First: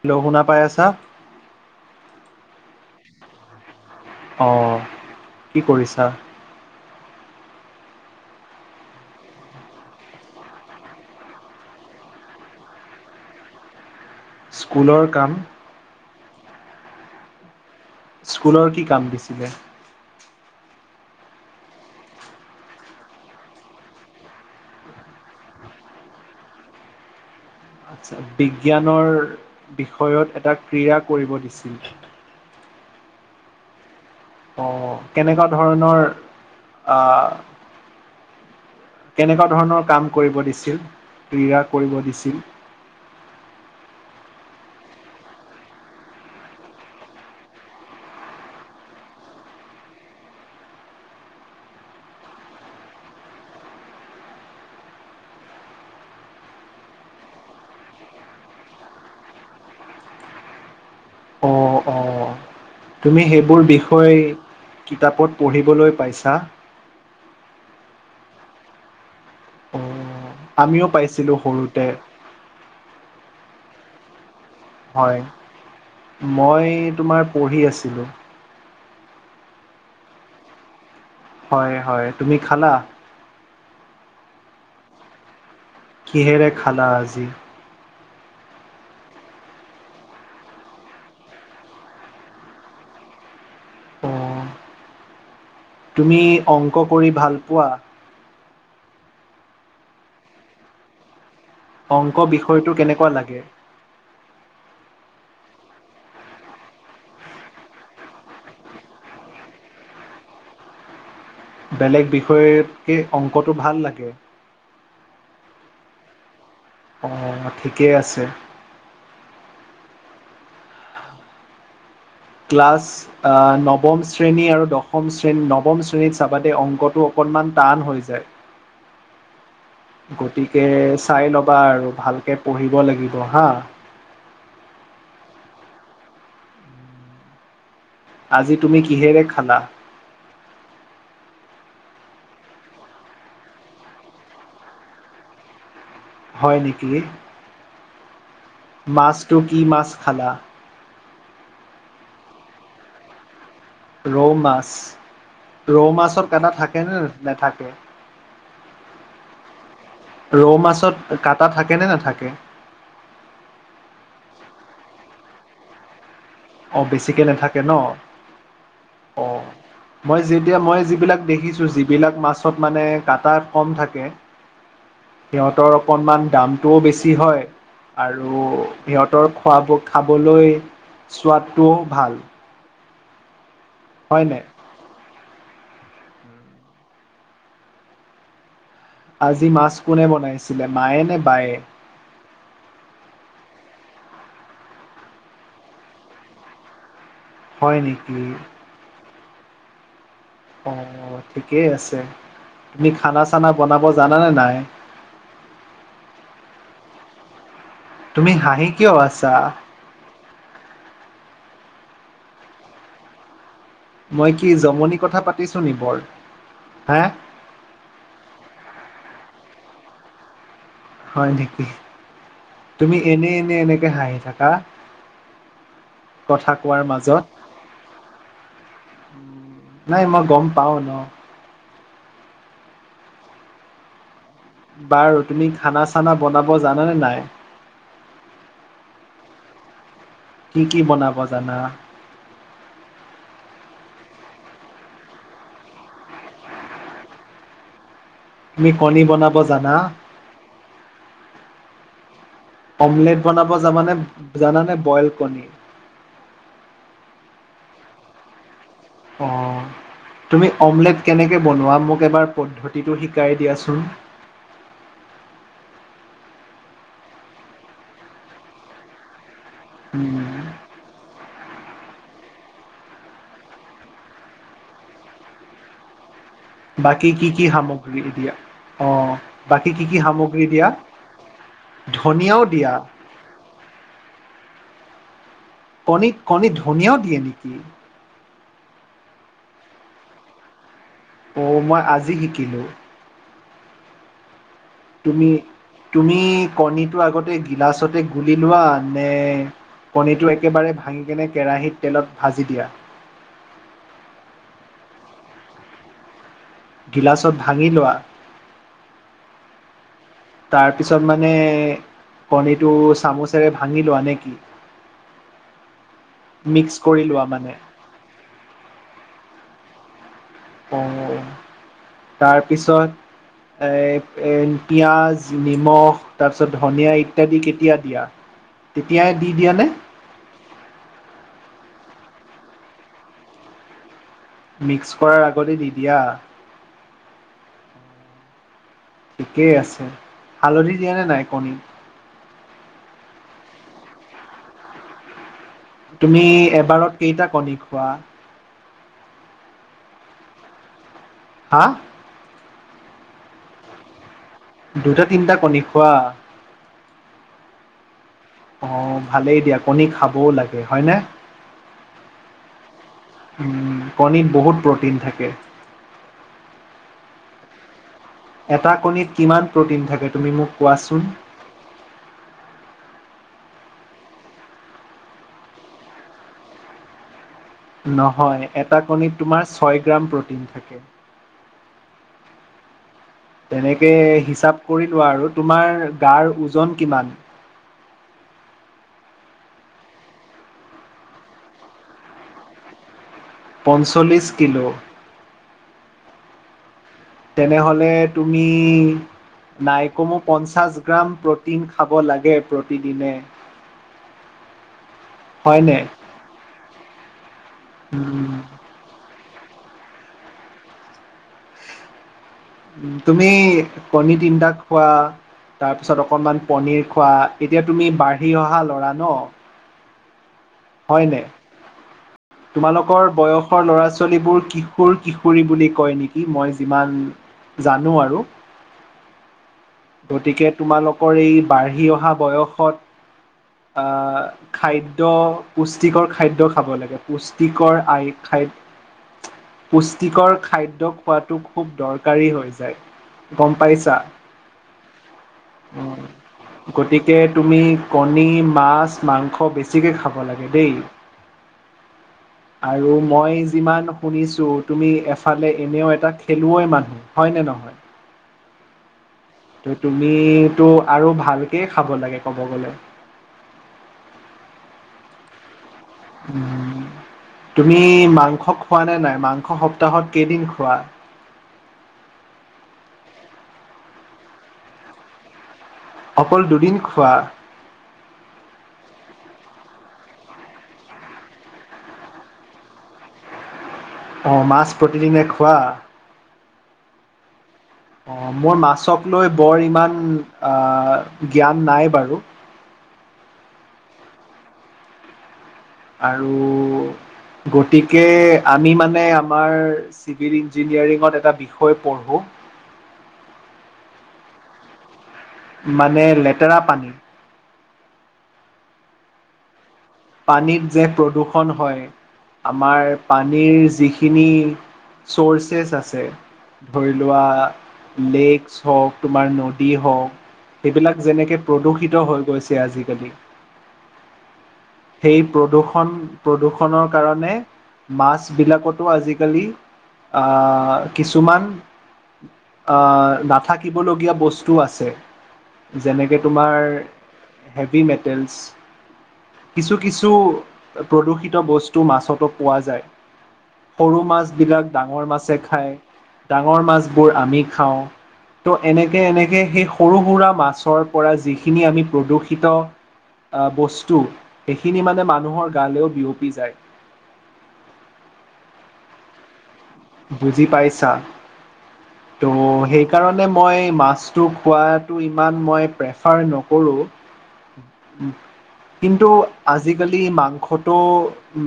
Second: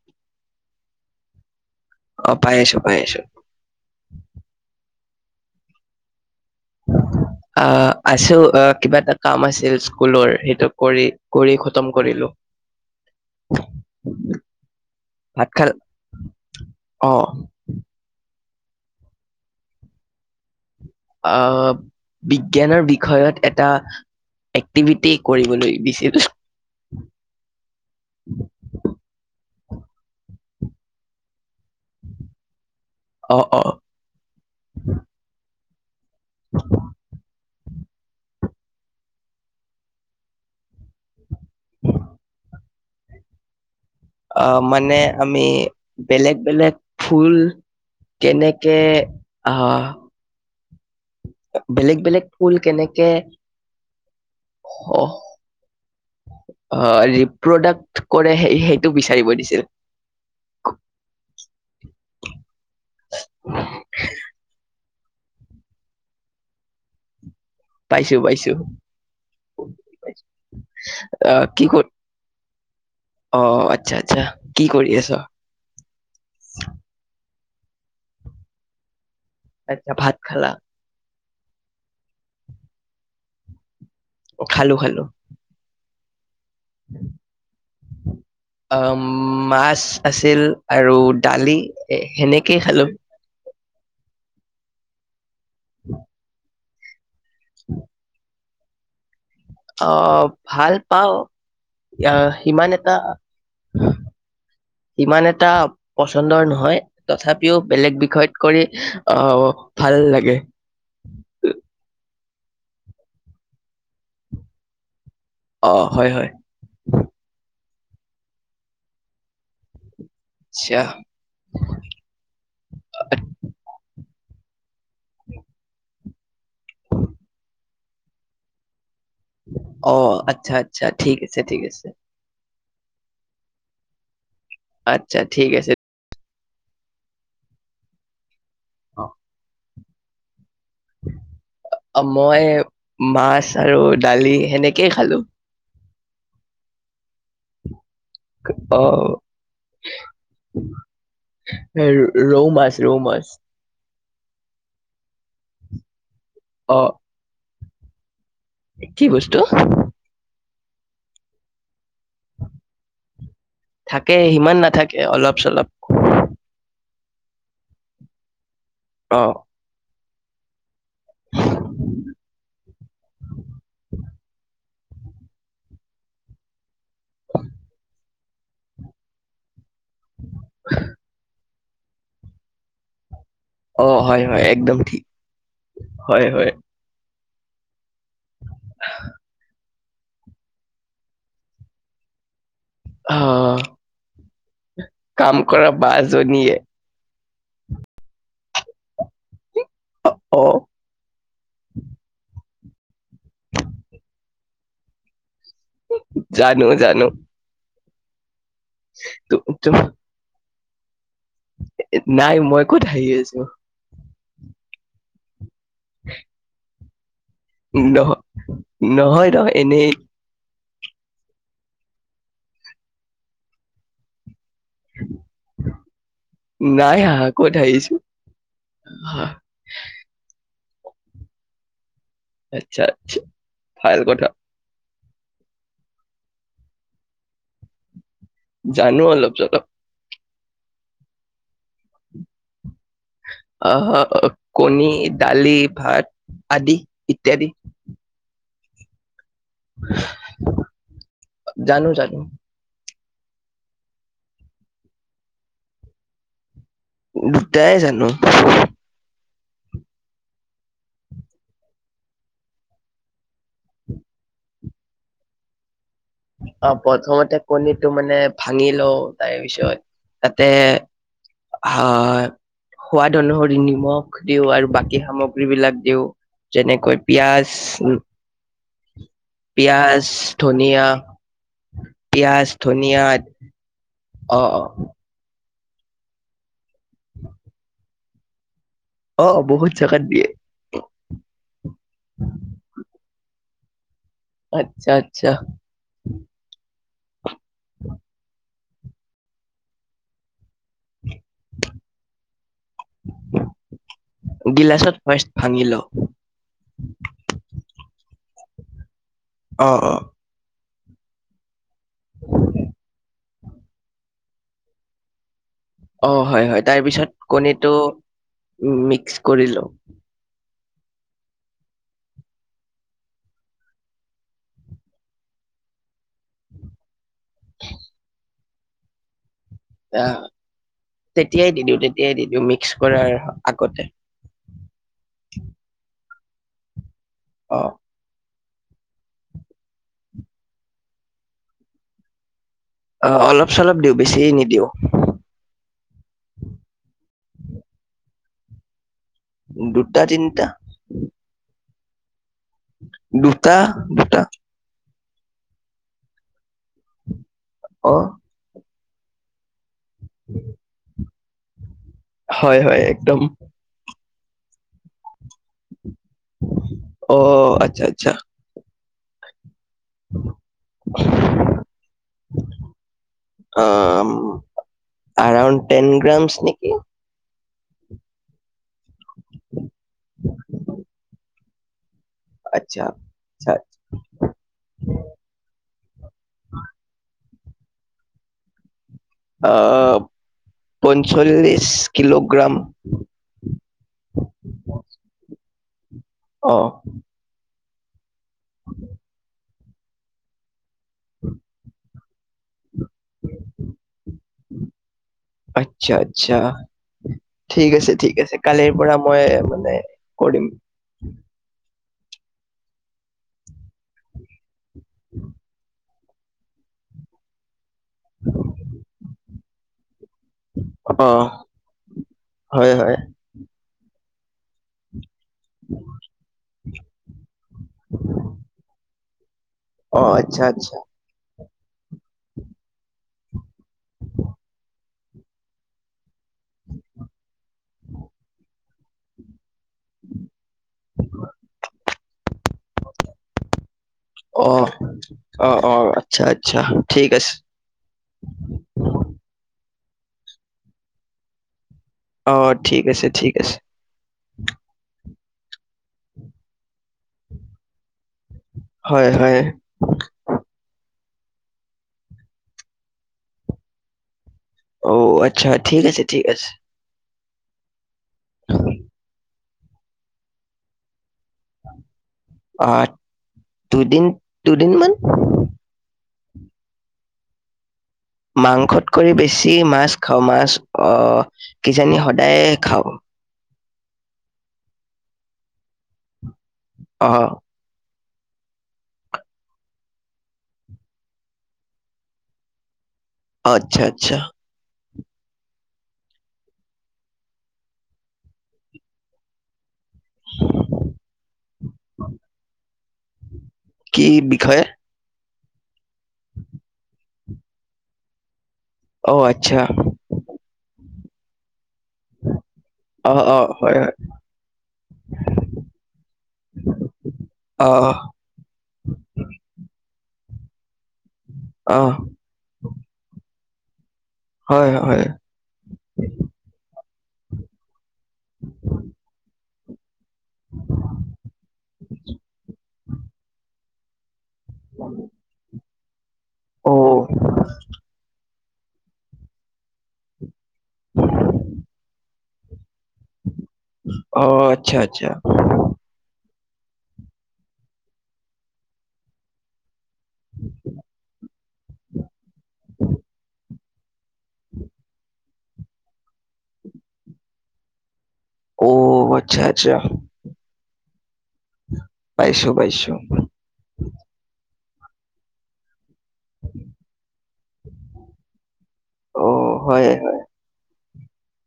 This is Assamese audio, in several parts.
হেলৌ' শুনা পাই আছা অ পাই আছো পাই আছো অঁ কি কৰিছা আ আছো অ কিবা এটা কাম আছিল স্কুলৰ সেইটো কৰি কৰি খতম কৰিলো [unintelligible] স্কুলৰ কাম ভাত খাল অ স্কুলৰ কি কাম দিছিলে আহ বিজ্ঞানৰ বিষয়ত এটা এক্টিভিটি কৰিবলৈ দিছিল আচ্ছা বিজ্ঞানৰ বিষয়ত এটা ক্ৰিয়া কৰিব দিছে। অ অ, অ কেনেকুৱা ধৰণৰ আহ, কেনেকুৱা ধৰণৰ কাম কৰিব দিছিল ক্ৰীড়া কৰিব দিছিল। [inaudible] আহ মানে আমি বেলেগ বেলেগ ফুল। কেনেকে আহ, বেলেগ বেলেগ ফুল কেনেকে, অহ। অ ৰিপ্ৰডাক্ট কৰে সেই সেইটো বিচাৰিব দিছিল। অ অ। তুমি সেইবোৰ বিষয় কিতাপত পঢ়িবলৈ পাইছা? পাইছো পাইছো। অঁ আমিও পাইছিলো আহ কি কৰ সৰুতে। অ আচ্ছা আচ্ছা। কি কৰি আছ হয়, মই তোমাৰ পঢ়ি আছিলোঁ। আচ্ছা ভাত খালা? হয় হয়, তুমি খালা? অ খালো খালো। কিহেৰে খালা আজি? অ মাছ আছিল আৰু দালি সেনেকেই খালো। অ', তুমি অংক কৰি ভাল পোৱা? অ ভাল পাওঁ। অংক আহ সিমান বিষয়টো এটা কেনেকুৱা লাগে? ইমান এটা পচন্দৰ নহয় তথাপিও বেলেগ বিষয়ত কৰি আহ ভাল লাগে। [inaudible] তকে অংকটো ভাল লাগে? অ হয় হয়। অ ঠিকেই আছে। আচ্ [unintelligible] ক্লাছ আ নৱম শ্ৰেণী আৰু দশম শ্ৰেণী নৱম শ্ৰে চাবা দেই অংকটো অকনমান টান হৈ যায় অ আচ্ছা গতিকে আচ্ছা ঠিক চাই আছে ল'বা ঠিক আছে আৰু ভালকে পঢ়িব লাগিব হা আচ্ছা ঠিক আছে আজি তুমি অ কিহেৰে খালা [inaudible] মই মাছ আৰু দালি সেনেকেই খালো হয় নেকি অ মাছটো কি মাছ খালা এ ৰৌ মাছ ৰৌ মাছ ৰৌ মাছ ৰৌ মাছৰ কানা অ থাকে নে নেথাকে কি বস্তু ৰৌ মাছত কাটা থাক থাকে সিমান নাথাকে অলপ চলপ অ বেছিকে নাথাকে ন অ মই যেতিয়া মই যিবিলাক দেখিছো যিবিলাক মাছত মানে কাটা কম থাকে সিহঁতৰ অকনমান দাম টো বেছি হয় আৰু সিহঁতৰ খোৱাব খাবলৈ চোৱাদটোও ভাল অ' হয়, হয়। একদম ঠিক হয় হয় আজি মাছ কোনে বনাইছিলে মায়ে নে বায়ে। হা কাম কৰা বা জনীয়ে। হয় নেকি? অ অ ঠিকেই আছে। তুমি খানা চানা বনাব জানানে নাই। জানো। জানো। তুমি হাঁহি কিয় আছা? তু- তু- নাই মই ক'ত হাঁহি আছো। মই কি জমনি নহ নহয় নহয় এনেই। হয় নেকি? তুমি এনে এনে এনেকে হাঁহি থাকা। কথা কোৱাৰ নাই মাজত হাঁহা ক'ত হাঁহিছো আহ, নাই মই গ'ম পাওঁ ন। আচ্ছা আচ্ছা ভাল কথা। বাৰু তুমি খানা চানা বনাব জানানে নাই? জানো অলপ চলপ। কি কি বনাব জানা। আহ কণী, দালি, ভাত আদি ইত্যাদি। তুমি কণী বনাব জানা। জানো জানো। অমলেট বনাব জানানে? বইল কণী দুটাই জানো। অ'। তুমি অমলেট কেনেকে বনোৱা। মোক এবাৰ পদ্ধতিটো শিকাই দিয়া চোন [unintelligible] অ প্ৰথমতে কণীটো মানে ভাঙি লও তাৰ পিছত উম, তাতে, আহ সোৱাদ অনুসৰি নিমখ দিওঁ আৰু বাকী সামগ্ৰী বিলাক দিওঁ। যেনেকৈ বাকী কি কি পিঁয়াজ, সামগ্ৰী দিয়া? অ', বাকী কি কি পি‌য়াজ, সামগ্ৰী দিয়া? ধনিয়া। ধনিয়াও পিয়াজ, দিয়া? ধনিয়া আদি অ' অ'। কণী কণী ধনিয়াও দিয়ে নেকি? অ বহুত জেগাত দিয়ে। অ' মই আজি শিকিলোঁ আচ্ছা তুমি আচ্ছা তুমি কণিত আগতে গিলাচতে গুলি লোৱা নে কণীটো এক একেবাৰে ভাঙিকেনে কেৰাহীত তেলত ভাজি দিয়া। গিলাচত ফাৰ্ষ্ট ভাঙিলো গিলাচত ভাঙি লোৱা অ' অ'। তাৰপিছত মানে কণীটো চামুচেৰে ভাঙি লোৱা নে কি? অ', হয় হয়, মিক্স কৰি লোৱা তাৰপিছত মানে কণীটো মিক্স কৰিলো। অ', তাৰপিছত খাই এ, পিয়াজ, নিমখ, তাৰপিছত ধনিয়া ই দি কেতিয়া দিয়া, তেতিয়াই দি দিয়া নে? অ', তেতিয়াই দি দিওঁ তেতিয়াই দি দিওঁ, মিক্স কৰাৰ আগতে। মিক্স কৰাৰ আগতে দি দিয়া। অ ঠিকেই আছে, হালধি দিয়া নে নাই কণীত? অ' অলপ চলপ দিওঁ বেছি নিদিওঁ। তুমি এবাৰত কেইটা কণী খোৱা। দুটা তিনটা। হাঁ। দুটা- দুটা। দুটা তিনিটা কণী খোৱা। অ'। অ' ভালেই দিয়া কণী খাবও লাগে হয়নে। হয়- হয় একদম। উম, কণীত বহুত প্ৰ'টিন থাকে। অ' আচ্ছা- আ এটা কণীত কিমান প্ৰ'টিন থাকে তুমি মোক কোৱাচোন। অ' এৰাউণ্ড টেন গ্ৰামছ নেকি। নহয় এটা কণীত তোমাৰ ছয় গ্ৰাম প্ৰ'টিন থাকে। আত্ছা। তেনেকে হিচাপ কৰি লোৱা আৰু তোমাৰ গাৰ ওজন কিমান। আ পঞ্চল্লিশ কিলোগ্ৰাম। পঞ্চল্লিছ কিলো। অ'। তেনেহ'লে তুমি নাই কমেও পঞ্চাছ গ্ৰাম প্ৰ'টিন খাব লাগে প্ৰতিদিনে। হয়নে? আচ্ছা- আচছা ঠিক আছে- ঠিক আছে উম। কালিৰ পৰা মই মানে কৰিম। উম, তুমি কণী তিনিটা খোৱা তাৰ তাৰপিছত অকণমান পনিৰ খোৱা এতিয়া তুমি বাঢ়ি অহা ল'ৰা ন। অ হয়নে, হয় হয় তোমালোকৰ বয়সৰ ল'ৰা ছোৱালীবোৰ কিশোৰ- কিশোৰ [unintelligible] বুলি কয় নিকি, মই যিমান জানো আৰু। অ আচ্ছা গতিকে আচ্ছা তোমালোকৰ এই বাঢ়ি অহা বয়সত আহ খাদ্য পুষ্টিকৰ খাদ্ খাদ্য খাব লাগে পুষ্টিকৰ আয় খাই পুষ্টিকৰ খাদ্য খোৱাটো খুব দৰকাৰী হৈ যায়। গম পাইছা। [inaudible] উম, আচ্ছা আচ্ছা ঠিক গতিকে আছে তুমি কণী, মাছ, মাংস বেছ বেছিকে খাব লাগে দেই। অ ঠিক আৰু আছে মই ঠিক আছে যিমান শুনিছো তুমি এফ ফালে এনেও এটা খেলুৱৈ মানুহ হয় নে নহয়। হয় হয় ত' তুমিটো আৰু ভা ভালকেই খাব লাগে ক'ব গ'লে। অ', আচ্ছা ঠিক আছে- ঠিক আছে। উম, তুমি মাংস খোৱা নে নাই মাংস সপ্তাহত কেইদিন খোৱা। আ দুদিন দুদিনমান। অকল দুদিন খোৱা। মাংসতকৈ বেছি মাছ খাওঁ মাছ অ কিজানি সদায়ে খাওঁ। অ' মাছ প্ৰতিদিনে খোৱা। অ'। অ' মোৰ মাছক লৈ বৰ ইমান আ জ্ঞান নাই বাৰু। আচ্ছা-আচ্ছা। আৰু গতিকে আমি মানে আমাৰ চিভিল ইঞ্জিনিয়াৰিঙত এটা বিষয় পঢ়োঁ। হয়য়ে। মানে লেতেৰা পানী। অ আচ্ছা। পানীত যে প্ৰদূষণ হয় আমাৰ অ অ পানীৰ হয় হয় যিখিনি। চৰ্চছে আছে। ধৰি লোৱা অহ লেকচ হওক তোমাৰ নদী হওঁক। সেইবিলাক যেনেকে অহ প্ৰদূষিত হৈ গৈছে আজিকালি। হয় হয় সেই প্ৰদূৰ্ষণ প্ৰদূ্ষণ কাৰণে মাছ বিলাকতো আজিকালি। আহ কিছুমান আহ নাথাকিবলগীয়া বস্তু। টো আছে যেনেকৈ তোমাৰ অ হেভি মেটেলেছ। কিছু কিছু প্ৰদূষিত বস্তু মাছতো পোৱা যায়। সৰু মাছ অ বিলাক আচ্ছা ডাঙৰ আচ্ছা মাছে খায়। ডাঙৰ মাছবোৰ আমি খাওঁ। ত' এনেকে এনেকে সেই সৰু সুৰা মাছৰ পৰা যিখিনি আমি প্ৰদূষিত। বস্তু সেখিনি মানে মানুহৰ গালেও বিয়পি যায়। অ আচ্ছা। আচ্ছা বুজি পাইছা। ত' পাইছো সেই পাইছো কাৰণে মই মাছটো খোৱাটো ইমান মই প্ৰে। চাৰ নকৰো উ। কিন্তু অ হয় আজিকালি মাংসটো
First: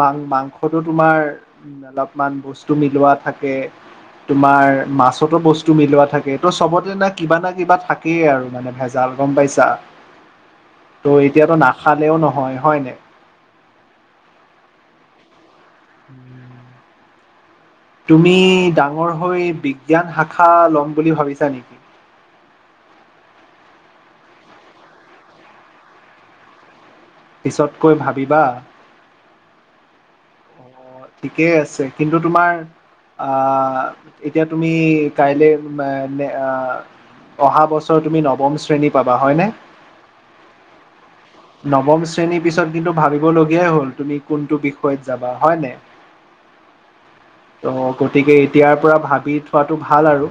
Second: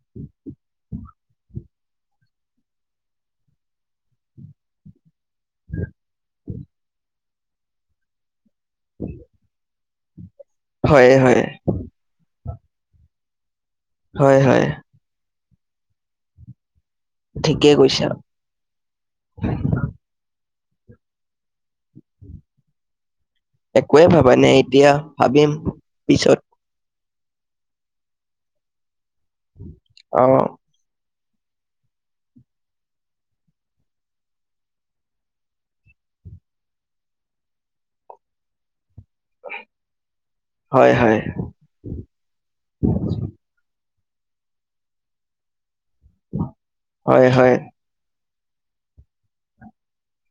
মা মাংসটো তোমাৰ। উ অলপমান বস্তু মিলোৱা থাকে তোমাৰ মাছ। কতো বস্তু মিলোৱা থাকে ত' চবতে না কিবা না কিবা থাকেই আৰু মানে ভেজাল গম পাইছা। হয় ত' হয় এতিয়াতো নাখালেও নহয় হয় নে। হয়, হয়। [unintelligible] ঠিকেই কৈছা তুমি ডাঙৰ হৈ বিজ্ঞান শাখা লম বুলি ভাবিছা নেকি? [unintelligible] একোৱে ভাবা নাই এতিয়া ভাবিম পিছত। পিছতকৈ ভাবিবা। আহ। অ ঠিকেই আছে কিন্তু তোমাৰ। আহ এতিয়া তুমি কাইলে আহ। অহা বছৰ তুমি নৱম শ্ৰেণীত। হয়, হয়। নৱম শ্ৰেণীৰ পিছত কিন্তু ভাবিবলগীয়াই হ'ল তুমি কোনটো বিষয়ত যাবা হয় নে। হয়, হয়। গতিকে এতিয়াৰ পৰা ভাবি থোৱাতটো ভাল আৰু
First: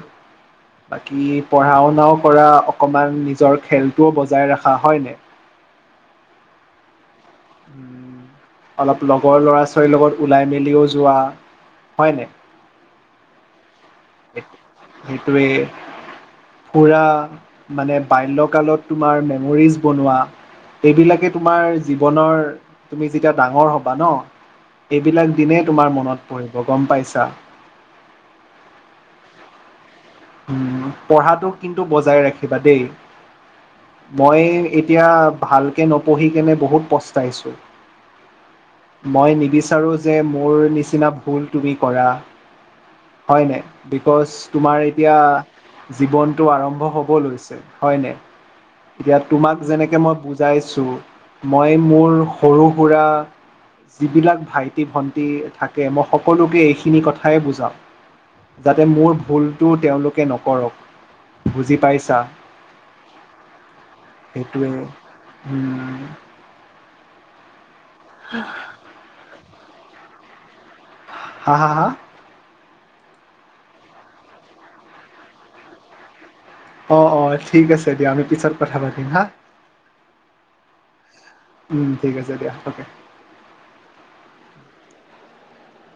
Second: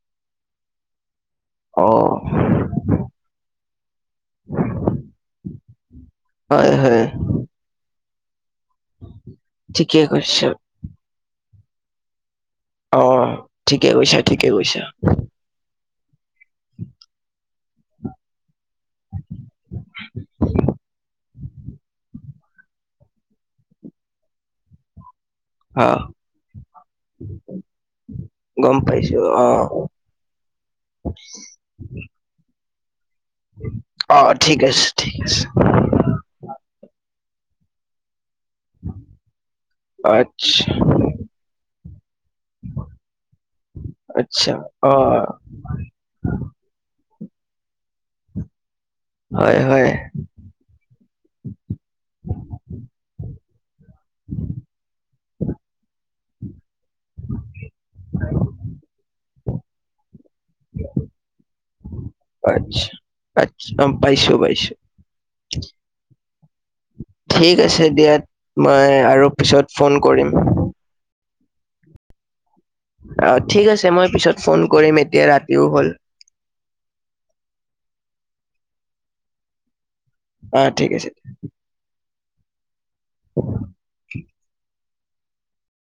বাকী। পঢ়া অ শুনাও কৰা অকমান নিজৰ খেলটোও বজাই ৰখা হয়নে। হয়। হয়। উম, অলপ লগৰ ল'ৰা ছোৱালীৰ ঠিকে লগত কৈছা ওলাই মেলিও যোৱা হয়নে। অ ঠিকে গৈছে, ঠিকে গৈছে। ফুৰা মানে বাল্যকালত তোমাৰ মেমৰিজ বনোৱা। এইবিলাকে তোমাৰ জীৱনৰ তুমি যেতিয়া ডাঙৰ হ'বা ন এইবিলাক। দিনেই অ তোমাৰ মনত পৰিব গম পাইছা। গম পাইছো অ উম পঢ়াটো কিন্তু বজাই ৰাখিবা দেই। অ' মই ঠিক আছে, এতিয়া ঠিক আছে। ভালকে নপঢ়ি কেনে বহুত পচ। তাইছোঁ। মই নিবিচাৰোঁ যে মোৰ আচ্ছা, নিচিনা ভুল তুমি কৰা। হয় নে বিকজ আচ্ছা তোমাৰ এতিয়া অ' জীৱনটো আৰম্ভ হ'ব লৈছে হয় নে। এতিয়া তোমাক হয়, হয় যেনেকে মই বুজাইছো মই মোৰ সৰু সুৰা যিবিলাক ভাইটি ভন্টি থাকে মই সকলোকে এইখিনি কথাই বুজাও। যাতে মোৰ ভুলটো তেওঁলোকে নকৰক, বুজি পাইছ আচছা, আটছ অ', পাইছো- সেইটোৱে পাইছো। উম, ঠিক আছে দিয়া মই আৰু পিছত ফোন কৰিম। হা হা- হা। অ ঠিক আছে মই পিছত ফোন কৰিম এতিয়া ৰাতিও হ'ল। অ'- অ' ঠিক আছে দিয়া আমি পিছত কথা পাতিম হা। অ', ঠিক আছে। উম, ঠিক আছে দিয়া অ'কে। [inaudible]